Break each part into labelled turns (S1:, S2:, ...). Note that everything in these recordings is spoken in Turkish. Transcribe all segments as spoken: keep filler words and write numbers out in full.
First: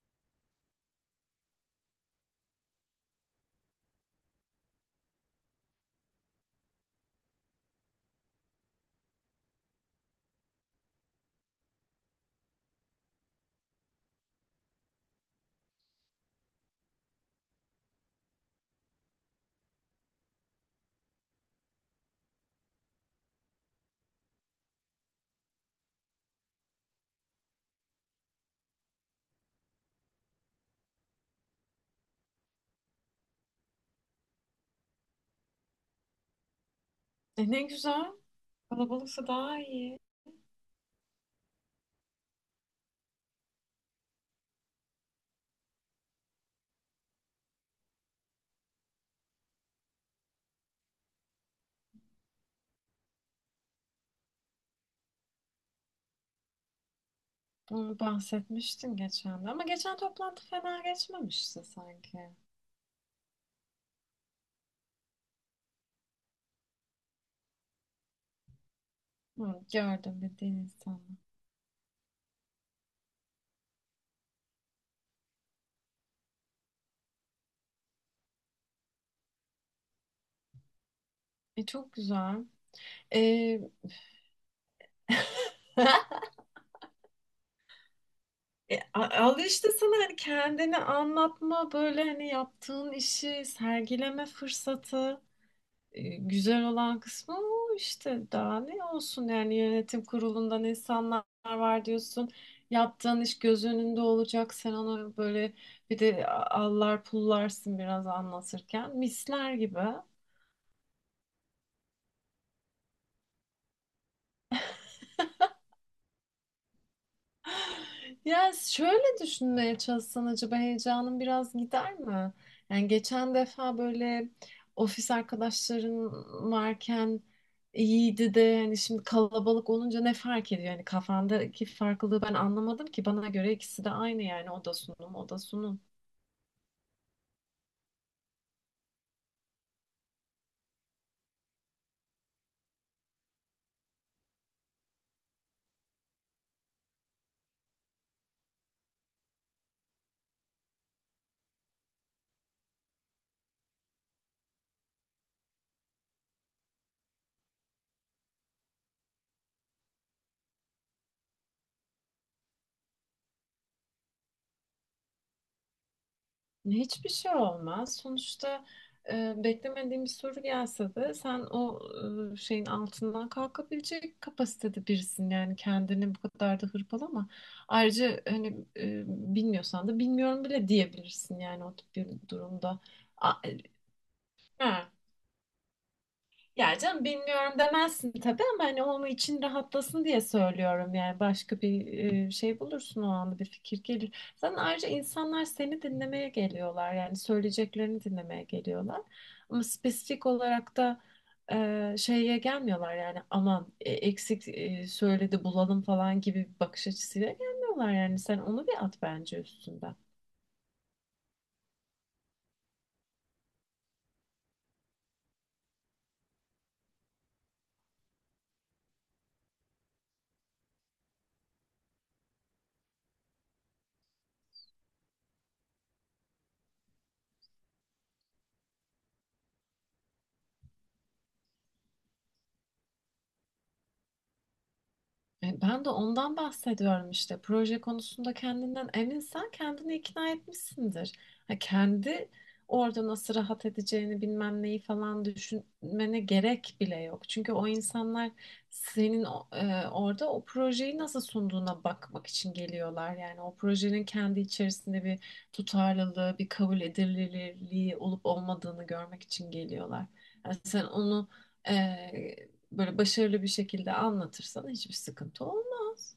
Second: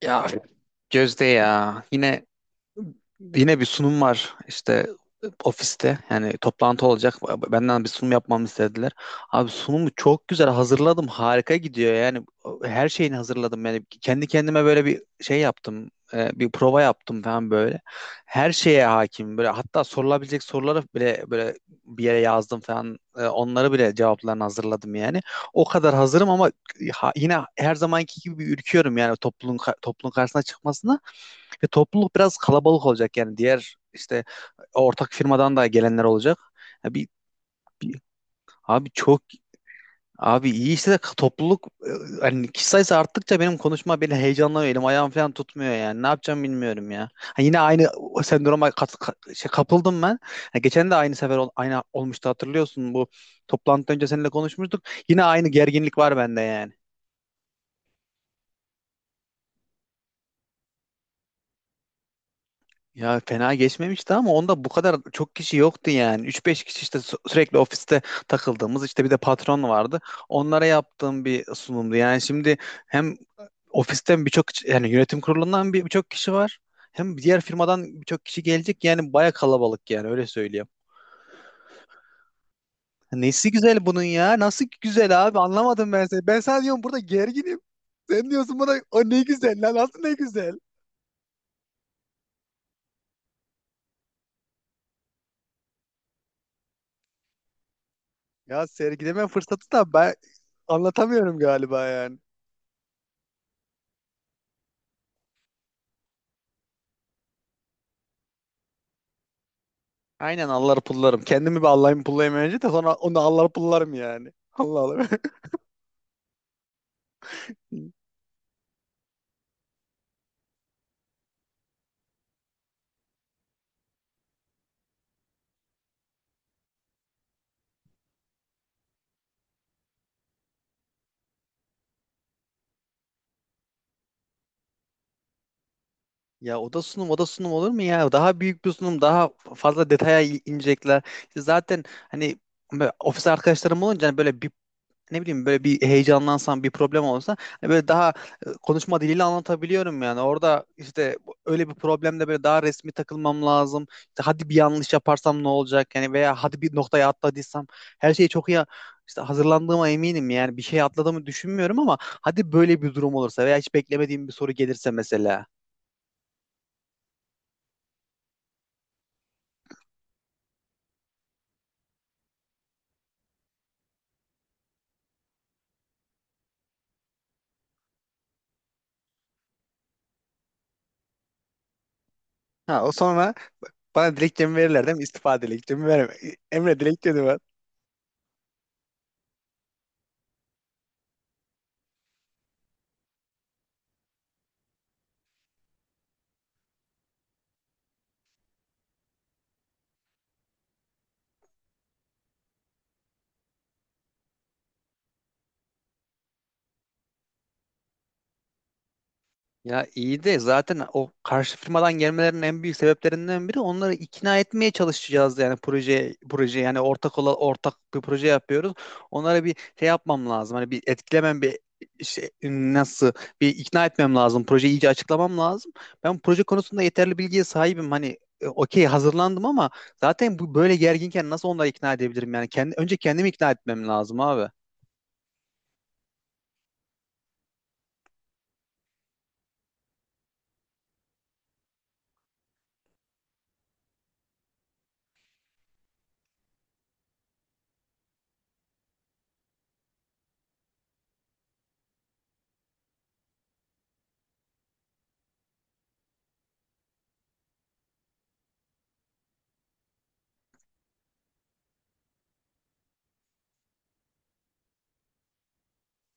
S1: Ya Gözde ya yine Yine bir sunum var işte ofiste yani toplantı olacak benden bir sunum yapmamı istediler. Abi sunumu çok güzel hazırladım, harika gidiyor yani her şeyini hazırladım, yani kendi kendime böyle bir şey yaptım, e, bir prova yaptım falan böyle. Her şeye hakim böyle, hatta sorulabilecek soruları bile böyle bir yere yazdım falan. E, onları bile, cevaplarını hazırladım yani. O kadar hazırım ama ha- yine her zamanki gibi ürküyorum yani topluluğun ka- topluluğun karşısına çıkmasına. Ve topluluk biraz kalabalık olacak yani, diğer işte ortak firmadan da gelenler olacak. Ya bir,
S2: E ne
S1: bir-
S2: güzel.
S1: abi çok,
S2: Kalabalıksa daha iyi.
S1: abi iyi işte de topluluk e, hani kişi sayısı arttıkça benim konuşma beni heyecanlanıyor, elim ayağım falan tutmuyor yani, ne yapacağım bilmiyorum ya. Ha, yine aynı o sendroma kat- ka- şey, kapıldım ben. Ha, geçen de aynı sefer ol- aynı olmuştu, hatırlıyorsun, bu toplantıdan önce seninle konuşmuştuk. Yine aynı gerginlik var bende yani.
S2: Onu bahsetmiştin geçen de. Ama geçen toplantı fena geçmemişti sanki.
S1: Ya fena geçmemişti ama onda bu kadar çok kişi yoktu yani. Üç beş kişi işte, sü- sürekli ofiste takıldığımız, işte bir de
S2: Hı,
S1: patron vardı.
S2: gördüm bildiğin
S1: Onlara
S2: insanı.
S1: yaptığım bir sunumdu. Yani şimdi hem ofisten birçok ç- yani yönetim kurulundan bir- birçok kişi var. Hem diğer firmadan birçok kişi gelecek. Yani baya kalabalık, yani öyle söyleyeyim.
S2: E çok güzel.
S1: Nesi
S2: E,
S1: güzel bunun ya? Nasıl güzel abi? Anlamadım ben seni. Ben sana diyorum burada gerginim. Sen diyorsun
S2: e,
S1: bana o
S2: a-
S1: ne
S2: al
S1: güzel
S2: işte
S1: lan, nasıl
S2: sana
S1: ne
S2: hani
S1: güzel.
S2: kendini anlatma böyle hani yaptığın işi sergileme fırsatı. E, güzel olan kısmı o işte daha
S1: Ya
S2: ne
S1: sergileme
S2: olsun yani
S1: fırsatı da,
S2: yönetim
S1: ben
S2: kurulundan insanlar
S1: anlatamıyorum
S2: var
S1: galiba yani.
S2: diyorsun. Yaptığın iş göz önünde olacak. Sen onu böyle bir de allar pullarsın biraz anlatırken. Misler gibi.
S1: Aynen, allar pullarım. Kendimi bir allayım pullayayım önce de, sonra onu allar pullarım yani. Allah Allah.
S2: Ya şöyle düşünmeye çalışsan acaba heyecanın biraz gider mi? Yani geçen defa böyle ofis arkadaşların varken iyiydi de hani şimdi kalabalık olunca ne fark ediyor? Yani kafandaki farklılığı ben anlamadım ki bana göre ikisi de aynı yani o da sunum o da sunum.
S1: Ya oda sunum oda sunum olur mu ya? Daha büyük bir sunum, daha fazla detaya i- inecekler. İşte zaten hani böyle ofis arkadaşlarım olunca hani böyle bir, ne bileyim, böyle bir heyecanlansam, bir problem olsa, hani böyle daha e, konuşma diliyle anlatabiliyorum yani. Orada işte bu- öyle bir problemde böyle daha resmi takılmam lazım. İşte hadi bir yanlış yaparsam ne olacak yani, veya hadi bir noktaya atladıysam, her şeyi çok iyi işte hazırlandığıma eminim yani, bir şey atladığımı düşünmüyorum ama hadi böyle bir durum olursa veya hiç beklemediğim bir soru gelirse mesela.
S2: Hiçbir şey olmaz. Sonuçta e, beklemediğin bir soru gelse de sen o e, şeyin altından kalkabilecek kapasitede birisin. Yani kendini bu kadar da hırpalama. Ayrıca hani e, bilmiyorsan da bilmiyorum bile diyebilirsin yani o tip bir durumda.
S1: Ha, o
S2: A-
S1: sonra
S2: e,
S1: bana dilekçemi verirler
S2: Ha,
S1: değil mi? İstifa dilekçemi verme.
S2: ya
S1: Emre
S2: canım
S1: dilekçeni ver.
S2: bilmiyorum demezsin tabii ama hani onun için rahatlasın diye söylüyorum yani başka bir e, şey bulursun o anda bir fikir gelir. Zaten ayrıca insanlar seni dinlemeye geliyorlar yani söyleyeceklerini dinlemeye geliyorlar ama spesifik olarak da e, şeye gelmiyorlar yani aman e, eksik e, söyledi bulalım falan gibi bir bakış açısıyla gelmiyorlar yani sen onu bir at bence
S1: Ya
S2: üstünden.
S1: iyi de, zaten o karşı firmadan gelmelerinin en büyük sebeplerinden biri, onları ikna etmeye çalışacağız yani, proje proje yani, ortak ola, ortak bir proje yapıyoruz. Onlara bir şey yapmam lazım. Hani bir etkilemem, bir şey, nasıl bir ikna etmem lazım. Projeyi iyice açıklamam lazım. Ben proje konusunda yeterli bilgiye sahibim. Hani e, okey, hazırlandım ama zaten bu böyle gerginken nasıl onları ikna edebilirim yani, kendi önce kendimi ikna etmem lazım abi.
S2: E, Ben de ondan bahsediyorum işte. Proje konusunda kendinden eminsen kendini ikna etmişsindir. Ha, kendi orada nasıl rahat edeceğini bilmem neyi falan düşünmene gerek bile yok. Çünkü o insanlar senin o- e, orada o projeyi nasıl sunduğuna bakmak için geliyorlar. Yani o projenin kendi içerisinde bir tutarlılığı, bir kabul edilirliği olup olmadığını görmek için geliyorlar. Yani sen onu e, böyle başarılı bir şekilde anlatırsan hiçbir sıkıntı olmaz.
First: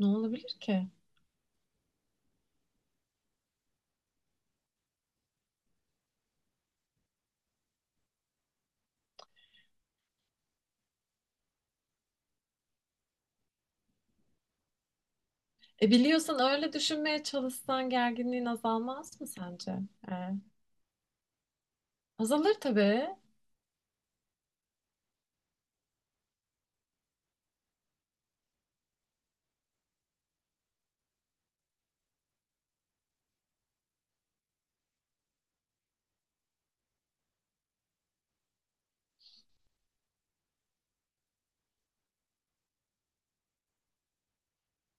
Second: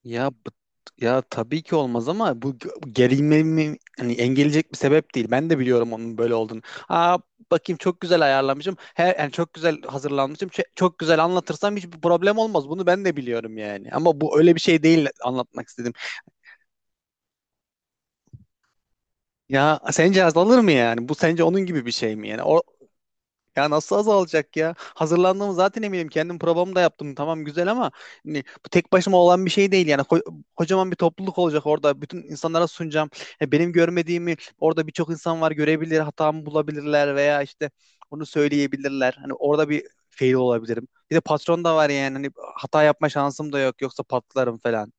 S2: Ne
S1: Ya bu-
S2: olabilir ki?
S1: Ya tabii ki olmaz ama bu g- gerilmemi hani engelleyecek bir sebep değil. Ben de biliyorum onun böyle olduğunu. Aa, bakayım, çok güzel ayarlamışım. Her, yani çok güzel hazırlanmışım. Ç- Çok güzel anlatırsam hiçbir problem olmaz. Bunu ben de biliyorum yani. Ama bu öyle bir şey değil, anlatmak
S2: E
S1: istedim.
S2: biliyorsan öyle düşünmeye çalışsan gerginliğin azalmaz mı sence?
S1: Ya
S2: E,
S1: sence azalır mı yani? Bu sence onun gibi bir şey mi yani?
S2: azalır tabii.
S1: Ya nasıl azalacak ya? Hazırlandığımı zaten eminim. Kendim probamı da yaptım. Tamam, güzel, ama hani bu tek başıma olan bir şey değil. Yani ko- kocaman bir topluluk olacak orada. Bütün insanlara sunacağım. Ya benim görmediğimi orada birçok insan var, görebilir, hatamı bulabilirler veya işte onu söyleyebilirler. Hani orada bir fail olabilirim. Bir de patron da var yani. Hani hata yapma şansım da yok. Yoksa patlarım falan.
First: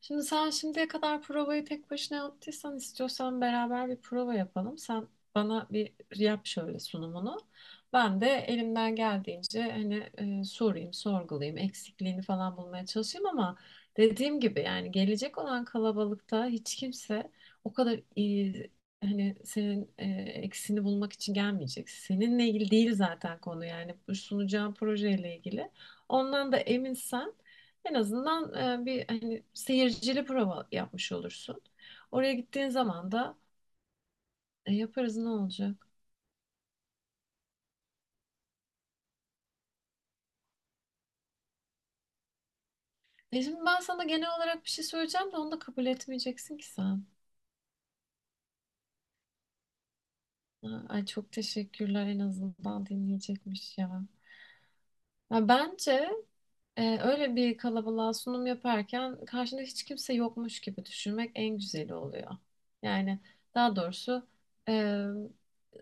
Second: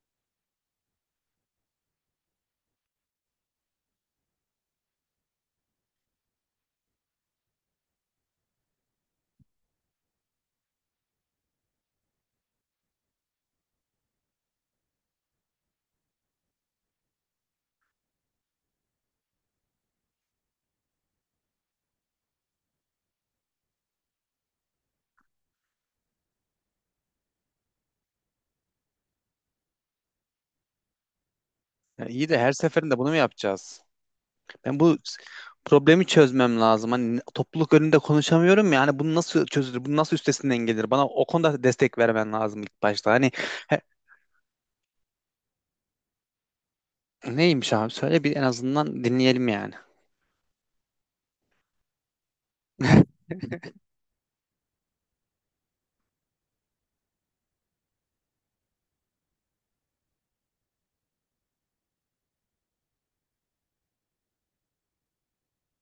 S2: Şimdi sen şimdiye kadar provayı tek başına yaptıysan istiyorsan beraber bir prova yapalım. Sen bana bir yap şöyle sunumunu. Ben de elimden geldiğince hani e, sorayım, sorgulayayım, eksikliğini falan bulmaya çalışayım ama dediğim gibi yani gelecek olan kalabalıkta hiç kimse o kadar iyi hani senin e, eksini bulmak için gelmeyecek. Seninle ilgili değil zaten konu yani bu sunacağın projeyle ilgili. Ondan da eminsen en azından e, bir hani seyircili prova yapmış olursun.
S1: Yani iyi
S2: Oraya
S1: de, her
S2: gittiğin
S1: seferinde bunu
S2: zaman
S1: mu
S2: da
S1: yapacağız?
S2: e,
S1: Ben bu
S2: yaparız ne olacak?
S1: problemi çözmem lazım. Hani topluluk önünde konuşamıyorum ya. Hani bunu nasıl çözülür? Bunu nasıl üstesinden gelir? Bana o konuda destek vermen lazım ilk başta. Hani
S2: E şimdi ben
S1: he-
S2: sana genel olarak bir şey söyleyeceğim de onu da kabul etmeyeceksin ki sen.
S1: Neymiş abi? Söyle bir, en azından dinleyelim yani.
S2: Ha, Ay çok teşekkürler en azından dinleyecekmiş ya. Ya bence e, öyle bir kalabalığa sunum yaparken karşında hiç kimse yokmuş gibi düşünmek en güzeli oluyor. Yani daha doğrusu e,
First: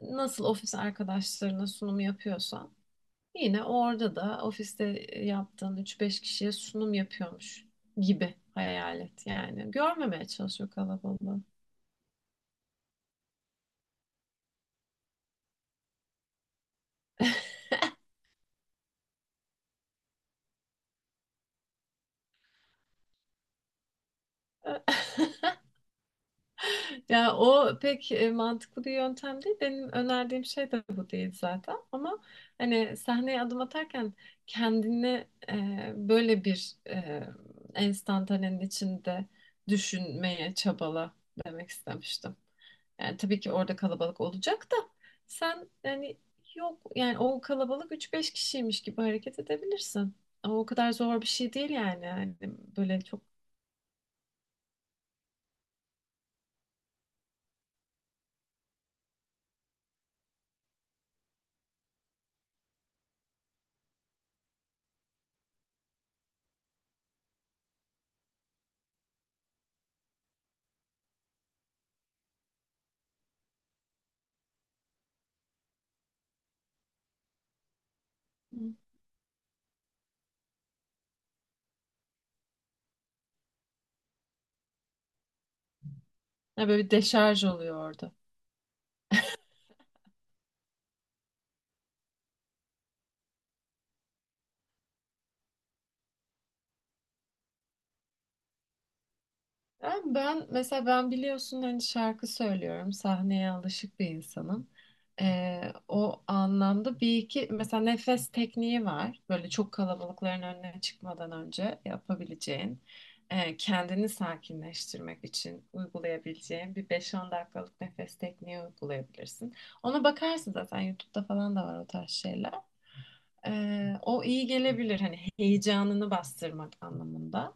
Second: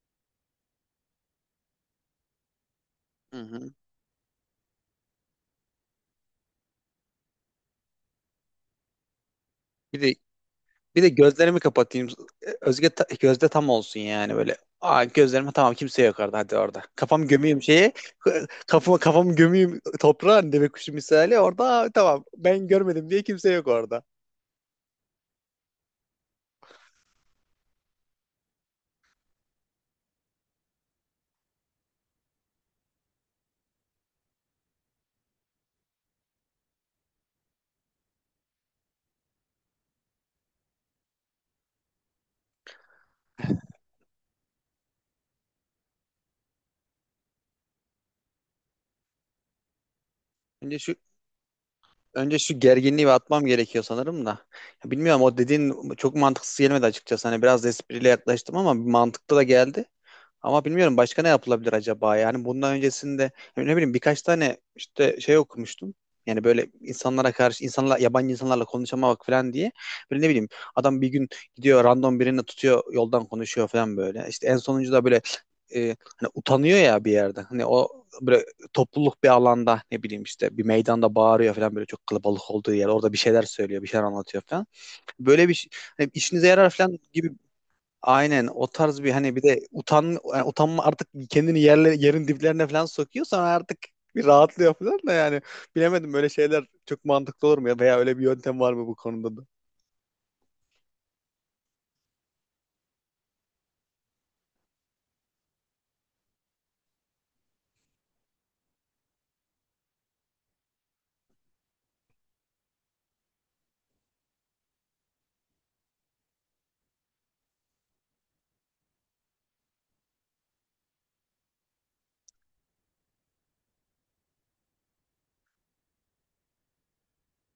S2: nasıl ofis arkadaşlarına sunumu yapıyorsan
S1: Hı
S2: yine
S1: hı.
S2: orada da ofiste e, yaptığın üç beş kişiye sunum yapıyormuş gibi hayal et yani.
S1: Bir de
S2: Görmemeye çalışıyor
S1: Bir de
S2: kalabalığı.
S1: gözlerimi kapatayım. Özge ta- gözde tam olsun yani böyle. Aa, gözlerime, tamam kimse yok orada, hadi orada. Kafam gömeyim şeye. Kafamı kafamı gömeyim toprağa, hani deve kuşu misali orada, "Aa, tamam ben görmedim diye kimse yok orada."
S2: Ya o pek e, mantıklı bir yöntem değil. Benim önerdiğim şey de bu değil zaten. Ama hani sahneye adım atarken kendini e, böyle bir e, enstantanenin içinde düşünmeye çabala demek istemiştim. Yani tabii ki orada kalabalık olacak da sen yani yok yani o kalabalık üç beş kişiymiş gibi hareket edebilirsin. Ama o
S1: Önce
S2: kadar
S1: şu
S2: zor bir şey değil yani. Yani
S1: Önce şu
S2: böyle
S1: gerginliği bir
S2: çok
S1: atmam gerekiyor sanırım da. Ya bilmiyorum, o dediğin çok mantıksız gelmedi açıkçası. Hani biraz da espriyle yaklaştım ama mantıklı da geldi. Ama bilmiyorum, başka ne yapılabilir acaba? Yani bundan öncesinde, ne bileyim, birkaç tane işte şey okumuştum. Yani böyle insanlara karşı, insanlar yabancı insanlarla konuşamamak falan diye. Böyle ne bileyim, adam bir gün gidiyor, random birini tutuyor yoldan, konuşuyor falan böyle. İşte en sonuncu da böyle, e, hani utanıyor ya bir yerde. Hani o böyle, topluluk bir alanda, ne bileyim, işte bir meydanda bağırıyor falan böyle, çok kalabalık olduğu yer, orada bir şeyler söylüyor bir şeyler anlatıyor falan. Böyle bir şey- Hani işinize
S2: ya
S1: yarar
S2: böyle bir
S1: falan gibi,
S2: deşarj oluyor.
S1: aynen o tarz bir, hani bir de utan yani utanma artık, kendini yerle, yerin diplerine falan sokuyor, sonra artık bir rahatlıyor falan da yani, bilemedim, böyle şeyler çok mantıklı olur mu ya, veya öyle bir yöntem var mı bu konuda da?
S2: Ben, ben mesela ben biliyorsun hani şarkı söylüyorum. Sahneye alışık bir insanım. Ee, o anlamda bir iki mesela nefes tekniği var. Böyle çok kalabalıkların önüne çıkmadan önce yapabileceğin, e, kendini sakinleştirmek için uygulayabileceğin bir beş on dakikalık nefes tekniği uygulayabilirsin. Ona bakarsın zaten YouTube'da falan da var o tarz şeyler. Ee, o iyi gelebilir hani heyecanını bastırmak anlamında.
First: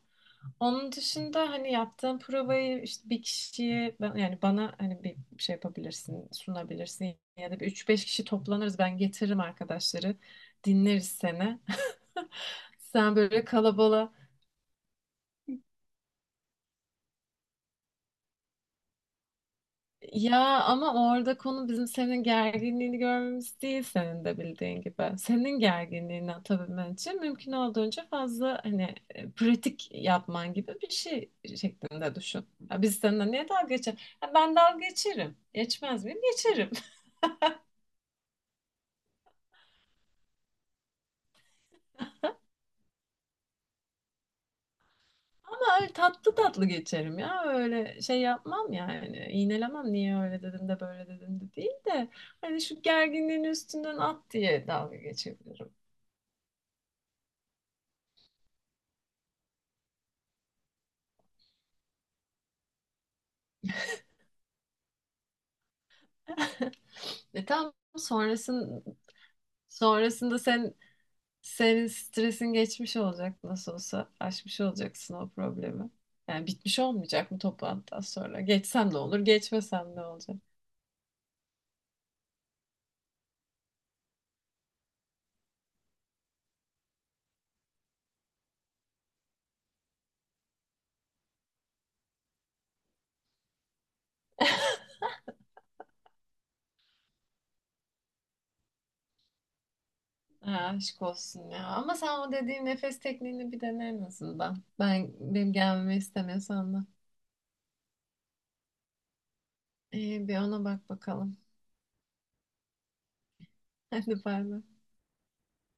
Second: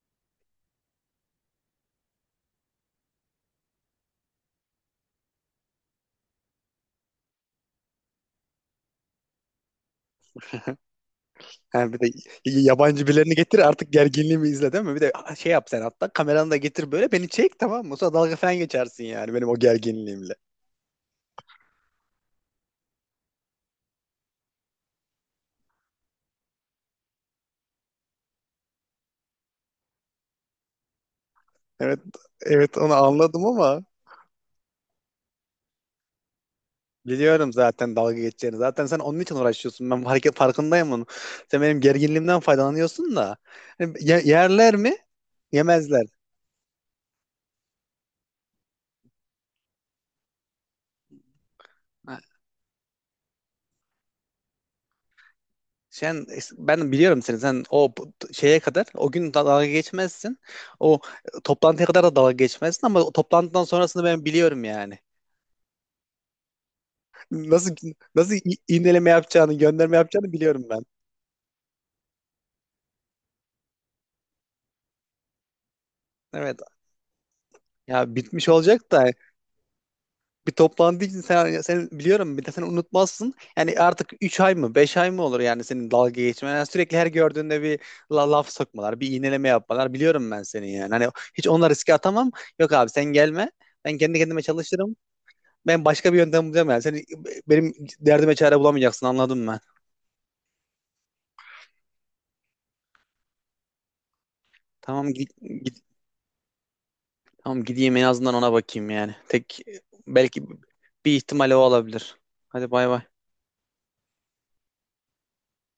S2: Onun dışında hani yaptığım provayı işte bir kişiye ben- yani bana hani bir şey yapabilirsin, sunabilirsin ya da bir üç beş kişi toplanırız ben getiririm arkadaşları dinleriz seni.
S1: Yani bir de y- yabancı
S2: Sen
S1: birilerini
S2: böyle
S1: getir artık,
S2: kalabalığa
S1: gerginliğimi izle değil mi? Bir de ah, şey yap, sen hatta kameranı da getir, böyle beni çek tamam mı? Sonra dalga falan geçersin yani benim o gerginliğimle.
S2: ya ama orada konu bizim senin gerginliğini görmemiz değil senin de bildiğin gibi. Senin gerginliğini atabilmen için mümkün olduğunca fazla hani e, pratik yapman gibi bir şey
S1: Evet,
S2: şeklinde düşün.
S1: evet,
S2: Ya
S1: onu
S2: biz seninle
S1: anladım
S2: niye dalga
S1: ama
S2: geçer? Ya ben dalga geçerim. Geçmez miyim? Geçerim.
S1: biliyorum zaten dalga geçeceğini. Zaten sen onun için uğraşıyorsun. Ben hareket farkındayım onun. Sen benim gerginliğimden faydalanıyorsun da. Hani ye- yerler mi?
S2: Öyle
S1: Yemezler.
S2: tatlı tatlı geçerim ya. Öyle şey yapmam yani. İğnelemem niye öyle dedim de böyle dedim de değil de.
S1: Ha,
S2: Hani şu gerginliğin üstünden at diye dalga geçebilirim.
S1: sen, ben biliyorum seni. Sen o bu- şeye kadar o gün da- dalga geçmezsin. O toplantıya kadar da dalga geçmezsin ama o toplantıdan sonrasını ben biliyorum yani.
S2: E tam
S1: Nasıl Nasıl i-
S2: sonrasın,
S1: iğneleme yapacağını, gönderme yapacağını
S2: sonrasında
S1: biliyorum
S2: sen
S1: ben.
S2: senin stresin geçmiş olacak nasıl olsa. Aşmış olacaksın o problemi. Yani
S1: Evet.
S2: bitmiş olmayacak mı toplantıdan
S1: Ya
S2: sonra.
S1: bitmiş
S2: Geçsem
S1: olacak
S2: ne
S1: da,
S2: olur, geçmesem ne olacak?
S1: bir toplandığı için sen, sen biliyorum, bir de sen unutmazsın. Yani artık üç ay mı beş ay mı olur yani senin dalga geçmen. Yani sürekli her gördüğünde bir la- laf sokmalar, bir iğneleme yapmalar. Biliyorum ben seni yani. Hani hiç onunla riske atamam. Yok abi, sen gelme. Ben kendi kendime çalışırım. Ben başka bir yöntem bulacağım yani. Seni, benim derdime çare bulamayacaksın, anladım ben.
S2: Ha, aşk olsun ya. Ama sen o dediğin nefes tekniğini bir dene en azından. Ben,
S1: Tamam git,
S2: benim
S1: git-
S2: gelmemi istemiyorsan da.
S1: tamam gideyim en azından, ona bakayım yani. Tek,
S2: İyi bir
S1: belki
S2: ona bak
S1: bir
S2: bakalım.
S1: ihtimal o olabilir. Hadi bay bay.
S2: Hadi bay bay.